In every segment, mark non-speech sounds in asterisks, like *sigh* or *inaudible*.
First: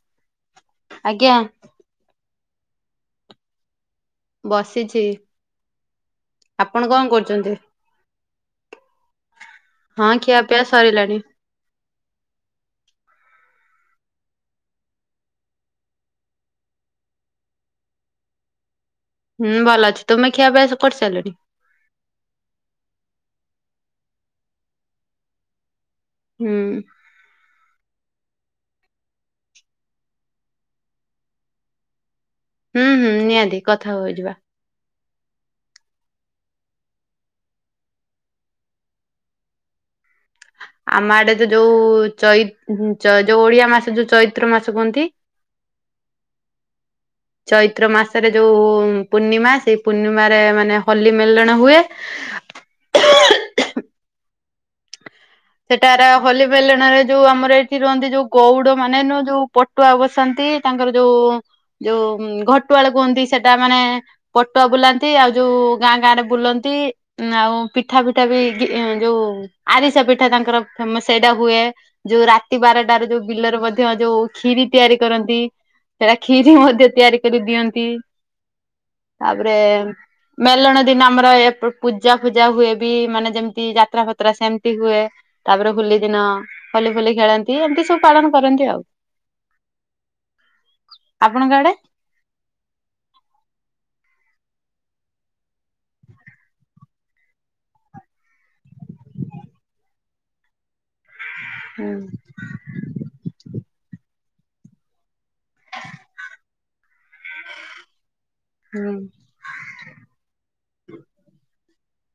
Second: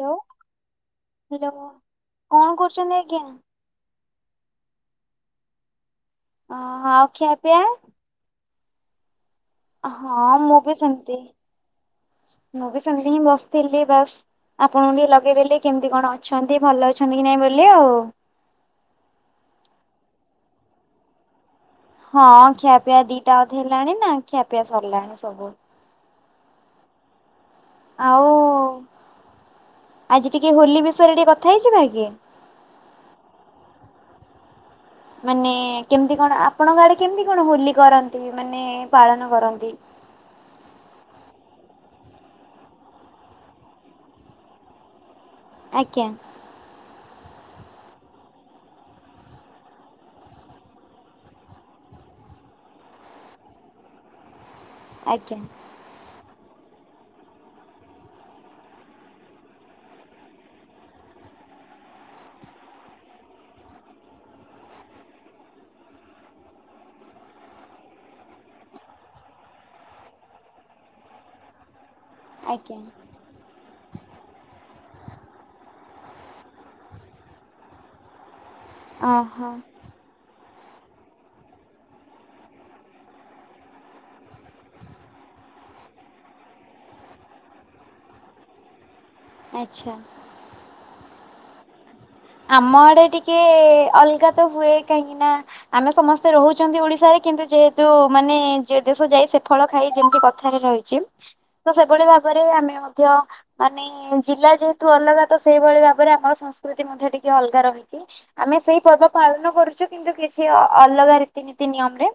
Hello ଆଜ୍ଞା hello. କଣ କରୁଛନ୍ତି ଆଜ୍ଞା। ବସିଛି। ହଁ ଆପଣ ହଁ କଣ ଖିଆ କରୁଛନ୍ତି? ପିଆ। ହଁ ଖିଆ ମୁଁ ପିଆ ବି ସାରିଲାଣି। ସେମିତି ମୁଁ ବି ସେମତି ହିଁ ବସିଥିଲି ବାସ୍ ଆପଣଙ୍କୁ ଟିକେ ଲଗେଇଦେଲି କେମିତି କଣ ଅଛନ୍ତି ଭଲ ଅଛନ୍ତି କି ନାଇଁ ବୋଲି ଆଉ। ହୁଁ ଭଲ ଅଛି ତୁମେ ଖିଆପିଆ କରିସାରିଲନଣି। ହଁ ଖିଆପିଆ ଦିଟା ବଧେ ହେଲାଣି ନା ଖିଆପିଆ ସରିଲାଣି ସବୁ। ହୁଁ। ଆଉ *inaudible* ଆଜି ଟିକେ ହୋଲି ବିଷୟରେ ଟିକେ କଥା ହେଇଯିବା କି। ହୁଁ ହୁଁ ନିହାତି କଥା ହଉ ଯିବା। ମାନେ କେମିତି କଣ ଆପଣଙ୍କ ଆଡେ କେମିତି କଣ ହୋଲି କରନ୍ତି ମାନେ ପାଳନ କରନ୍ତି। ଆମ ଆଡେ ତ ଯୋଉ ଚ ଯୋଉ ଓଡିଆ ମାସ ଯୋଉ ଚୈତ୍ର ମାସ କୁହନ୍ତି। ଆଜ୍ଞା। ଚୈତ୍ର ମାସରେ ଯୋଉ ପୂର୍ଣ୍ଣିମା ସେଇ ପୂର୍ଣ୍ଣିମାରେ ମାନେ ହୋଲି ମେଲଣ ହୁଏ। ଆଜ୍ଞା। ସେଟାର ହୋଲି ବେଲାଣରେ ଯୋଉ ଆମର ଏଇଠି ରୁହନ୍ତି ଯୋଉ ଗଉଡ ମାନେ ନୁ ଯୋଉ ପଟୁଆ ବସନ୍ତି ତାଙ୍କର ଯୋଉ ଯୋଉ ଘଟୁଆଳ କୁହନ୍ତି ସେଟା ମାନେ ପଟୁଆ ବୁଲାନ୍ତି ଆଉ ଯୋଉ ଗାଁ ଗାଁ ରେ ବୁଲନ୍ତି ଆଉ ପିଠା ପିଠା ବି ଯୋଉ ଆରିସା ପିଠା। ଥା ତାଙ୍କର ଫେମ ସେଇଟା ହୁଏ। ଯୋଉ ରାତି ଆଜ୍ଞା ବାରଟ ର ଯୋଉ ବିଲରେ ମଧ୍ୟ ଯୋଉ ଖିରି ତିଆରି କରନ୍ତି ସେଟା ଖିରି ମଧ୍ୟ ତିଆରି କରି ଦିଅନ୍ତି। ଓହୋ ତାପରେ ମେଲଣ ଦିନ ଆମର ଏ ପୂଜା ଫୂଜା ହୁଏ ବି ମାନେ ଯେମିତି ଯାତ୍ରା ପତ୍ରା ସେମତି ହୁଏ। ତାପରେ ହୋଲି ଦିନ ହଲି ଫୁଲି ଖେଳନ୍ତି ଏମିତି ସବୁ ପାଳନ କରନ୍ତି ଆଉ। ଆଚ୍ଛା। ଆପଣଙ୍କ ଆଡେ ଆମ ଆଡେ ଟିକେ ଅଲଗା ତ ହୁଏ। କାହିଁକି ନା ଆମେ ସମସ୍ତେ ରହୁଛନ୍ତି ଓଡିଶାରେ। କିନ୍ତୁ ଯେହେତୁ ମାନେ ଯେ ଦେଶ ଯାଇ ସେ ଫଳ ଖାଇ ଯେମିତି କଥାରେ ରହିଛି। ତ ହୁଁ ସେଭଳି ଭାବରେ ଆମେ ମଧ୍ୟ ମାନେ ଜିଲ୍ଲା ଯେହେତୁ ଅଲଗା ତ ସେହିଭଳି ଭାବରେ ଆମର ସନ ମଧ୍ୟ ଟିକେ ଅଲଗା ରହିଛିି ଆମେ ସେଇ ହୁଁ ପର୍ବ ପାଳନ କରୁଛୁ। କିନ୍ତୁ କିଛି ଅ ଅଲଗା ରୀତିନୀତି ନିୟମରେ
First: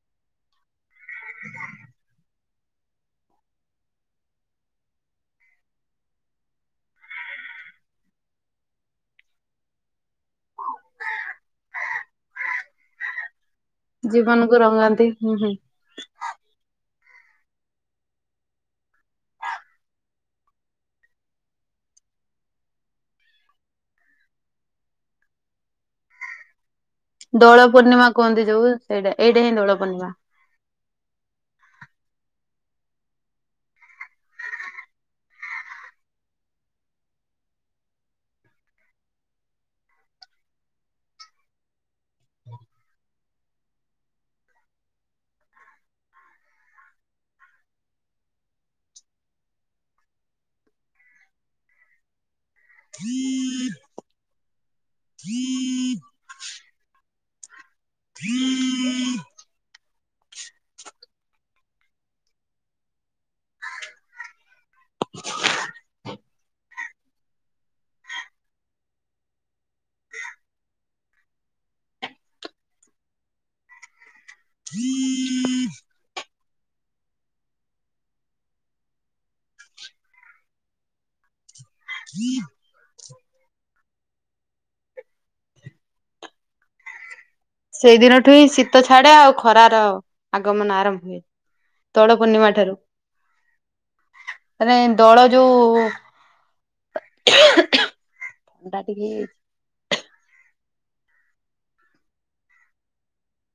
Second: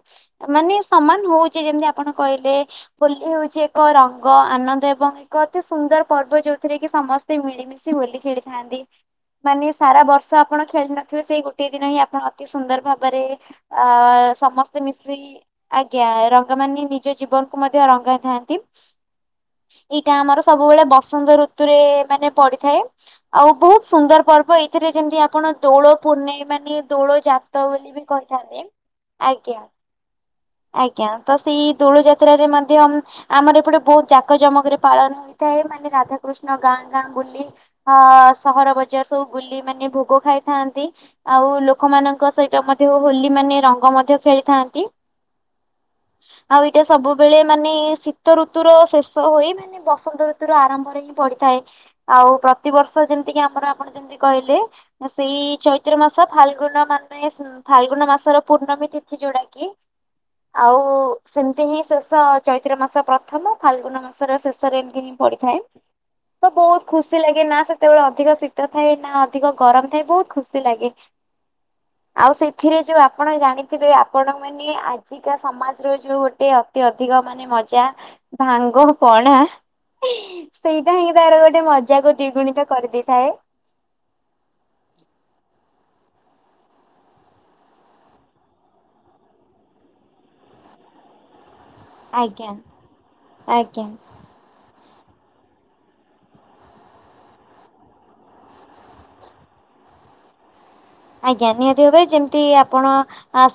ମାନେ ସମାନ ହଉଛି ଯେମିତି ଆପଣ କହିଲେ ହୋଲି ହଉଛି ଏକ ରଙ୍ଗ ଆନନ୍ଦ ଏବଂ ଏକ ଅତି ସୁନ୍ଦର ପର୍ବ ଯୋଉଥିରେ କି ସମସ୍ତେ ମିଳିମିଶି ହୋଲି ଖେଳିଥାନ୍ତି। ମାନେ ସାରା ବର୍ଷ ଆପଣ ଖେଳି ନଥିବେ ସେଇ ଗୋଟେ ଦିନ ହିଁ ଆପଣ ଅତି ସୁନ୍ଦର ଭାବରେ ଅ ଜୀବନକୁ ସମସ୍ତେ ରଙ୍ଗାନ୍ତି ମିଶି ହୁଁ ହୁଁ। ଆଜ୍ଞା ରଙ୍ଗ ମାନ ନିଜ ଜୀବନକୁ ମଧ୍ୟ ରଙ୍ଗାଇଥାନ୍ତି ଏଇଟା ଆମର ସବୁବେଳେ ବସନ୍ତ ଋତୁରେ ମାନେ ପଡିଥାଏ। ଆଉ ବହୁତ ସୁନ୍ଦର ପର୍ବ ଏଥିରେ ଯେମିତି ଆପଣ ଦୋଳ ପୂର୍ଣ୍ଣିମ ମାନେ ଯାତ ଦୋଳ ବୋଲି ବି ପୂର୍ଣ୍ଣିମା କୁହନ୍ତି କହିଥାନ୍ତି। ଯୋଉ ସେଇଟା ଏଇଟା ଆଜ୍ଞା। ହିଁ ଦୋଳ ପୂର୍ଣ୍ଣିମା। ଆଜ୍ଞା ତ ସେଇ ଦୋଳ ଯାତ୍ରାରେ ମଧ୍ୟ ଆମର ଏପଟେ ବହୁତ ଜାକ ଜମକରେ ପାଳନ ହୋଇଥାଏ। ମାନେ ରାଧାକୃଷ୍ଣ ଗାଁ ଗାଁ ବୁଲି ସହର ବଜା ଜାର ସବୁ ବୁଲି ମାନେ ଭୋଗ ଖାଇଥାନ୍ତି। ଆଉ ଲୋକମାନଙ୍କ ସହିତ ମଧ୍ୟ ହୋଲି ମାନେ ରଙ୍ଗ ମଧ୍ୟ ଖେଳିଥାନ୍ତି। *inaudible* ଆଉ ଏଇଟା ସବୁବେଳେ ମାନେ ଶୀତ ଋତୁର ଶେଷ ହୋଇ ମାନେ ବସନ୍ତ ଋତୁୁର ଆରମ୍ଭରେ ହିଁ ପଡିଥାଏ। ଆଉ ପ୍ରତିବର୍ଷ ଯେମିତିକି ଆମର ଆପଣ ଯେମିତି କହିଲେ ସେଇ ଚୈତ୍ର ମାସ ଫାଲଗୁନ ମାନ ନାଇଁସ୍ ନ ଫାଲଗୁନ ମାସର ପୂର୍ଣ୍ଣମୀ ତିଥି ଯୋଉଟା କି ଆଉ ସେମ ହିଁ ଶେଷ ଚୈତ୍ର ମାସ ପ୍ର ପ୍ରଥମ ଫାଲଗୁନ ମାସର ଶେଷରେ ଏମତି ହିଁ ପଡିଥାଏ। ତ ବହୁତ ଖୁସି ଲାଗେ ନା ସେତେବେଳେ ଅଧିକ ଶୀ ତ ଥାଏ ନା ଅଧିକ ଗରମ ଥାଏ ବହୁତ ଖୁସି ଲାଗେ। *inaudible* ଆଉ ସେଥିରେ ଯୋଉ ଆପଣ ଜାଣିଥିବେ ଆ ଆପଣ ମାନେ ଆଜିକା ସମାଜର ଯୋଉ ଗୋ ଟେ ଅତି ଅଧିକ ମାନେ ମଜା ଭାଙ୍ଗ ପଣା ସେଇଟା ହିଁ ତାର ଗୋ ମଜାକୁ ଦିଗୁଣିତ କରିଦେଇ ଥାଏ ସେଇଦିନଠୁ ହିଁ ଶୀତ ଛାଡେ ଆଉ ଖରାର ଆଗମନ ଆରମ୍ଭ ହୁଏ। ଦୋଳ ପୂର୍ଣ୍ଣିମା ଆଜ୍ଞା ଠାରୁ ଆଜ୍ଞା। *inaudible* ମାନେ ଦୋଳ ଯୋଉ *inaudible* ଥଣ୍ଡା ଟିକେ ହେଇଚି ଆଜ୍ଞା ନିହାତି ଭାବରେ ଯେମିତି ଆପଣ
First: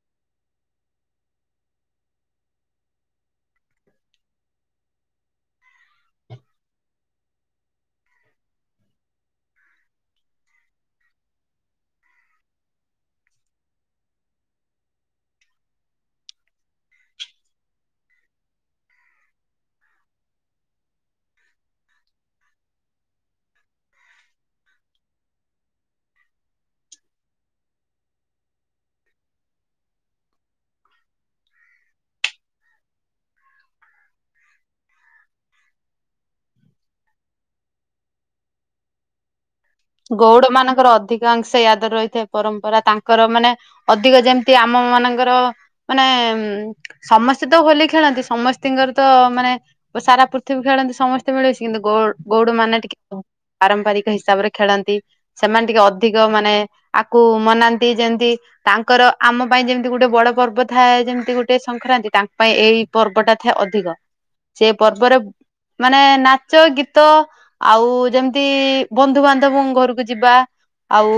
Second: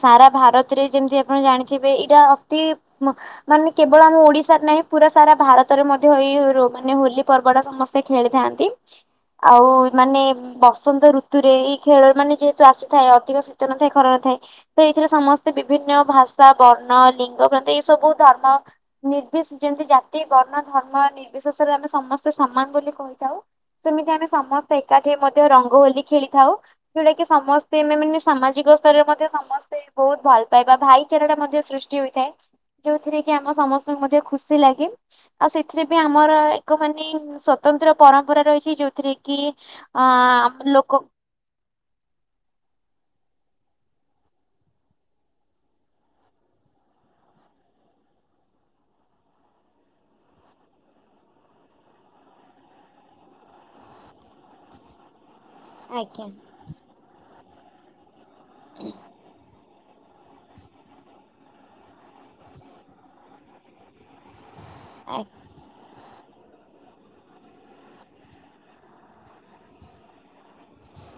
ସାରା ଭାରତରେ ଯେମିତି ଆପଣ ଜାଣିଥିବେ। ଏଇଟା ଅତି ମାନେ କେବଳ ଆମ ଓଡିଶାରେ ନାହିଁ। ପୁରା ସାରା ଭାରତରେ ମଧ୍ୟ ଏଇ ମାନେ ହୋଲି ପର୍ବ ଟା ସମସ୍ତେ ଖେଳିଥାନ୍ତି। ଆଉ ମାନେ ବସନ୍ତ ଋତୁରେ ଏଇ ଖେଳରେ ମାନେ ଯେହେତୁ ଆସିଥାଏ ଅଧିକ ଶୀତ ନଥାଏ ଖରା ନ ଥାଏ ତ ଏଥିରେ ସମସ୍ତେ ବିଭିନ୍ନ ଭାଷା ବର୍ଣ୍ଣ ଲିଙ୍ଗ ପ୍ରାନ୍ତ ଏଇ ସବୁ ଧର୍ମ ନିର୍ବି ଯେମିତି ଜାତି ବର୍ଣ୍ଣ ଧର୍ମ ନିର୍ବିଶେଷରେ ଆମେ ସମସ୍ତେ ସମାନ ବୋଲି କହିଥାଉ ସେମିତି ଆମେ ସମସ୍ତେ ଏକାଠି ମଧ୍ୟ ରଙ୍ଗହୋଲି ଖେଳିଥାଉ, ଯେଉଟାକି ସମସ୍ତେ ଆମ ମାନେ ସାମାଜିକ ସ୍ତରରେ ମଧ୍ୟ ସମସ୍ତେ ବହୁତ ଭଲ ପାଇବା ଭାଇଚାରାଟା ମଧ୍ୟ ସୃଷ୍ଟି ହୋଇଥାଏ, ଯେଉଁଥିରେ କି ଆମ ସମସ୍ତଙ୍କୁ ମଧ୍ୟ ଖୁସି ଲାଗେ ଆଉ ସେଥିରେ ବି ଆମର ଏକ ମାନେ ସ୍ଵତନ୍ତ୍ର ପରମ୍ପରା ରହିଛି ଯେଉଥିରେ କି, ଅ ଗଉଡ ମାନଙ୍କର ଲୋକ ଅଧିକାଂଶ ରହିଥାଏ ପରମ୍ପରା ତାଙ୍କର ମାନେ ଅଧିକ ଯେମିତି ଆମ ମାନଙ୍କର ମାନେ ଉ ସମସ୍ତେ ତ ହୋଲି ଖେଳନ୍ତି ସମସ୍ତତିଙ୍କର ତ ମାନେ ସାରା ପୃଥିବୀ ଖେଳନ୍ତି ସମସ୍ତେ ମିଳୁଛି କିନ୍ତୁ ଗ ଗଉଡ ମାନେ ଟିକେ ପାରମ୍ପରିକ ହିସାବରେ ଖେଳନ୍ତି, ସେମାନେ ଟିକେ ଅଧିକ ଆଜ୍ଞା ମାନେ ଆକୁ ମନାନ୍ତି ଯେମିତି ତାଙ୍କର ଆମ ପାଇଁ ଯେମିତି ତି ଗୋଟେ ବଡ ପର୍ବ ଥାଏ ଯେମିତି ଗୋଟେ ସଂକ୍ରାନ୍ତି ତାଙ୍କ ପାଇଁ ଏଇ ପର୍ବଟା ଥାଏ ଅଧିକ, ସେ ପର୍ବରେ ମାନେ ନାଚ ଗୀତ ଆଉ ଯେମିତି ବନ୍ଧୁବାନ୍ଧବ ବ ଘରକୁ ଯିବା ଆଉ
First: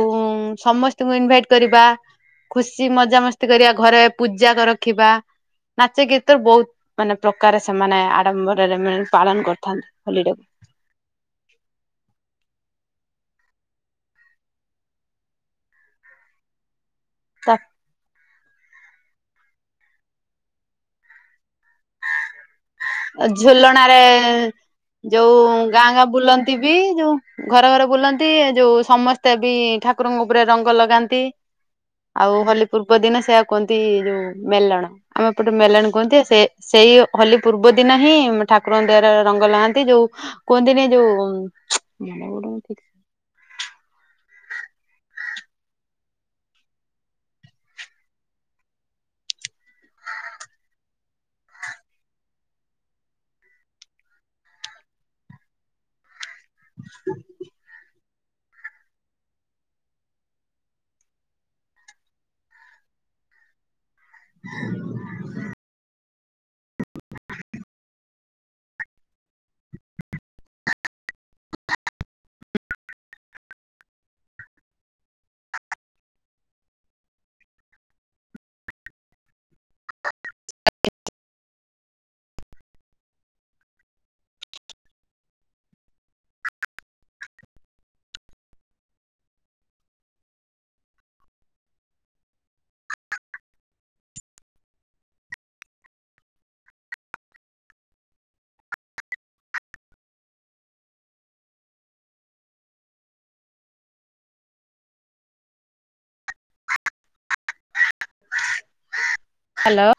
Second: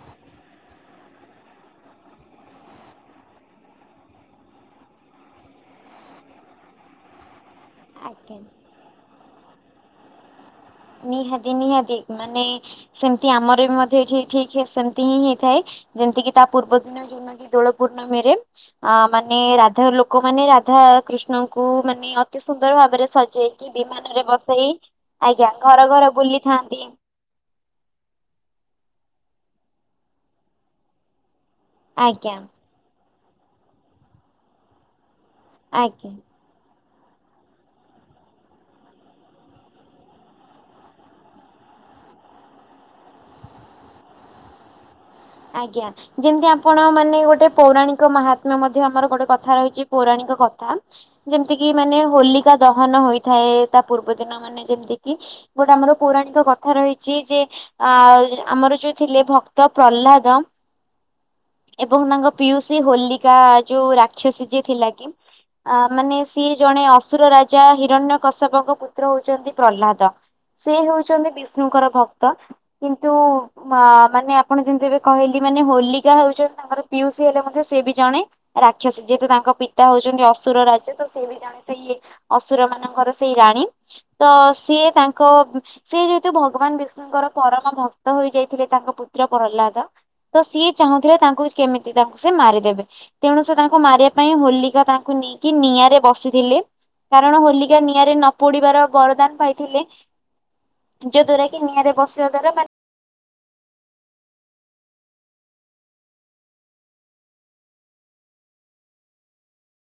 ସମସ୍ତଙ୍କୁ ଇନଭାଇଟ କରିବା ଖୁସି ମଜାମସ୍ତି କରିବା ଘରେ ପୂଜା ରଖିବା ନାଚ ଗୀତର ବହୁତ ମାନେ ପ୍ରକ ସେମାନେ ଆଜ୍ଞା। ଆଡମ୍ବରରେ ପାଳନ କରିଥାନ୍ତି। ହୋଲି ରେ। ନିହାତି ନିହାତି ମାନେ ସେମିତି ଆମର ବି ମଧ୍ୟ ଏଠି ଠିକ ସେମିତି ହିଁ ହେଇଥାଏ ଯେମତିି ତା ପୂର୍ବ ଦ ଯେଉଁନା କି ଦୋଳ ପୂର୍ଣ୍ମ ରେ ଅ ମାନେ ରାଧା ଲୋକମାନୋନେ ରାଧା କୃଷ୍ଣଙ୍କୁ ମାନେ ଅତି ସୁନ୍ଦର ଭାବରେ ସଜେଇକି ଝୁଲଣାରେ ବିମାନ ରେ ବସେଇ ଯୋଉ ଆଜ୍ଞା। ଘର ଗାଁ ଗାଁ ଘର ବୁଲନ୍ତି ବି ବୁଲିଥାନ୍ତି ଯୋଉ ଘର ଘର ବୁଲନ୍ତି ଯୋଉ ସମ ସମସ୍ତେ ବି ଠାକୁରଙ୍କ ଉପରେ ରଙ୍ଗ ଲଗାନ୍ତି। ଆଜ୍ଞା ଆଉ ହୋଲି ପୂର୍ବ ଦିନ ସେଇଆ କୁହନ୍ତି ଯୋଉ ମେଲଣ। ଆମେ ପଟେ ମେଲାଣି ଆଜ୍ଞା। କୁହନ୍ତି ସେ ସେଇ ହୋଲି ପୂର୍ବ ଦିନ ହିଁ ଠାକୁରଙ୍କ ଦହର ରଙ୍ଗ ଲଗନ୍ତି ଯୋଉ କୁହନ୍ତିନି ଯୋଉ ଆଜ୍ଞା ଯେମିତି ଆପଣ ମାନେ ଗୋଟେ ପୌରାଣିକ ମହାତ୍ମ ମଧ୍ୟ ଆମର ଗୋଟେ କଥା ରହିଛି ପୌରାଣିକ କଥା ଯେମିତିକି ମାନେ ହୋଲିକା ଦହନ ହୋଇଥାଏ ତା ପୂର୍ବ ଦିନ ମାନେ ଯେମିତିକି ଗୋଟେ ଆମର ପୌରାଣିକ ଏକ କଥା ରହିଛି ଯେ ଆ ଆମର ଯୋଉ ଥିଲେ ଭକ୍ତ ପ୍ରହ୍ଲାଦ ଏବଂ ତାଙ୍କ ପିଉସ ହୋଲିକା ଯୋଉ ରା ସଜ ଥିଲା କି ଆ ମାନେ ସିଏ ଜଣେ ଅସୁର ରାଜା ହିରଣ୍ୟ କଶ୍ୟପଙ୍କ ପୁତ୍ର ହଉଛନ୍ତି ପ୍ରହ୍ଲାଦ ସେ ହଉ ଛନ୍ତି ବିଷ୍ଣୁଙ୍କର ଭକ୍ତ। କିନ୍ତୁ ମାନେ ଆପଣ ଯେମିତି ଏବେ କହିଲି ମାନେ ହୋଲିକା ହଉଛନ୍ତି ତାଙ୍କର ପିଉସୀ ହେଲେ ମଧ୍ୟ ସେ ବି ଜଣେ ରାକ୍ଷସୀ ଯେହେତୁ ତାଙ୍କ ପିତା ହଉଛନ୍ତି ଅସୁର ରାଜ ତ ସେ ବି ଜଣେ ସେଇ ଅସୁର ମାନଙ୍କର ସେଇ ରାଣୀ ତ ସିଏ ତାଙ୍କ ସେି ଯେହେତୁ ଭଗବାନ ବିଷ୍ଣୁଙ୍କର ପରମ ଭକ୍ତ ହୋଇ ଯାଇଥିଲେ ତାଙ୍କ ପୁତ୍ର ପ୍ରହ୍ଲାଦ। ତ ସିଏ ଚାହୁଁଥିଲେ ତାଙ୍କୁ କେମିତି ତାଙ୍କୁ ସେ ମାରିଦେବେ ତେଣୁ ସେ ତାଙ୍କୁ ମାରିବା ପାଇଁ ହୋଲିକା ତାଙ୍କୁ ନେଇକି ନିଆଁରେ ବସିଥିଲେ କାରଣ ହୋଲିକା ନିଆଁରେ ନ ପୋଡିବାର ବରଦାନ ପାଇଥିଲେ ଯ ଦ୍ଵାରା କି ନିଆଁରେ ବସିବା ଦ୍ରାରା *inaudible* ହ୍ୟାଲୋ।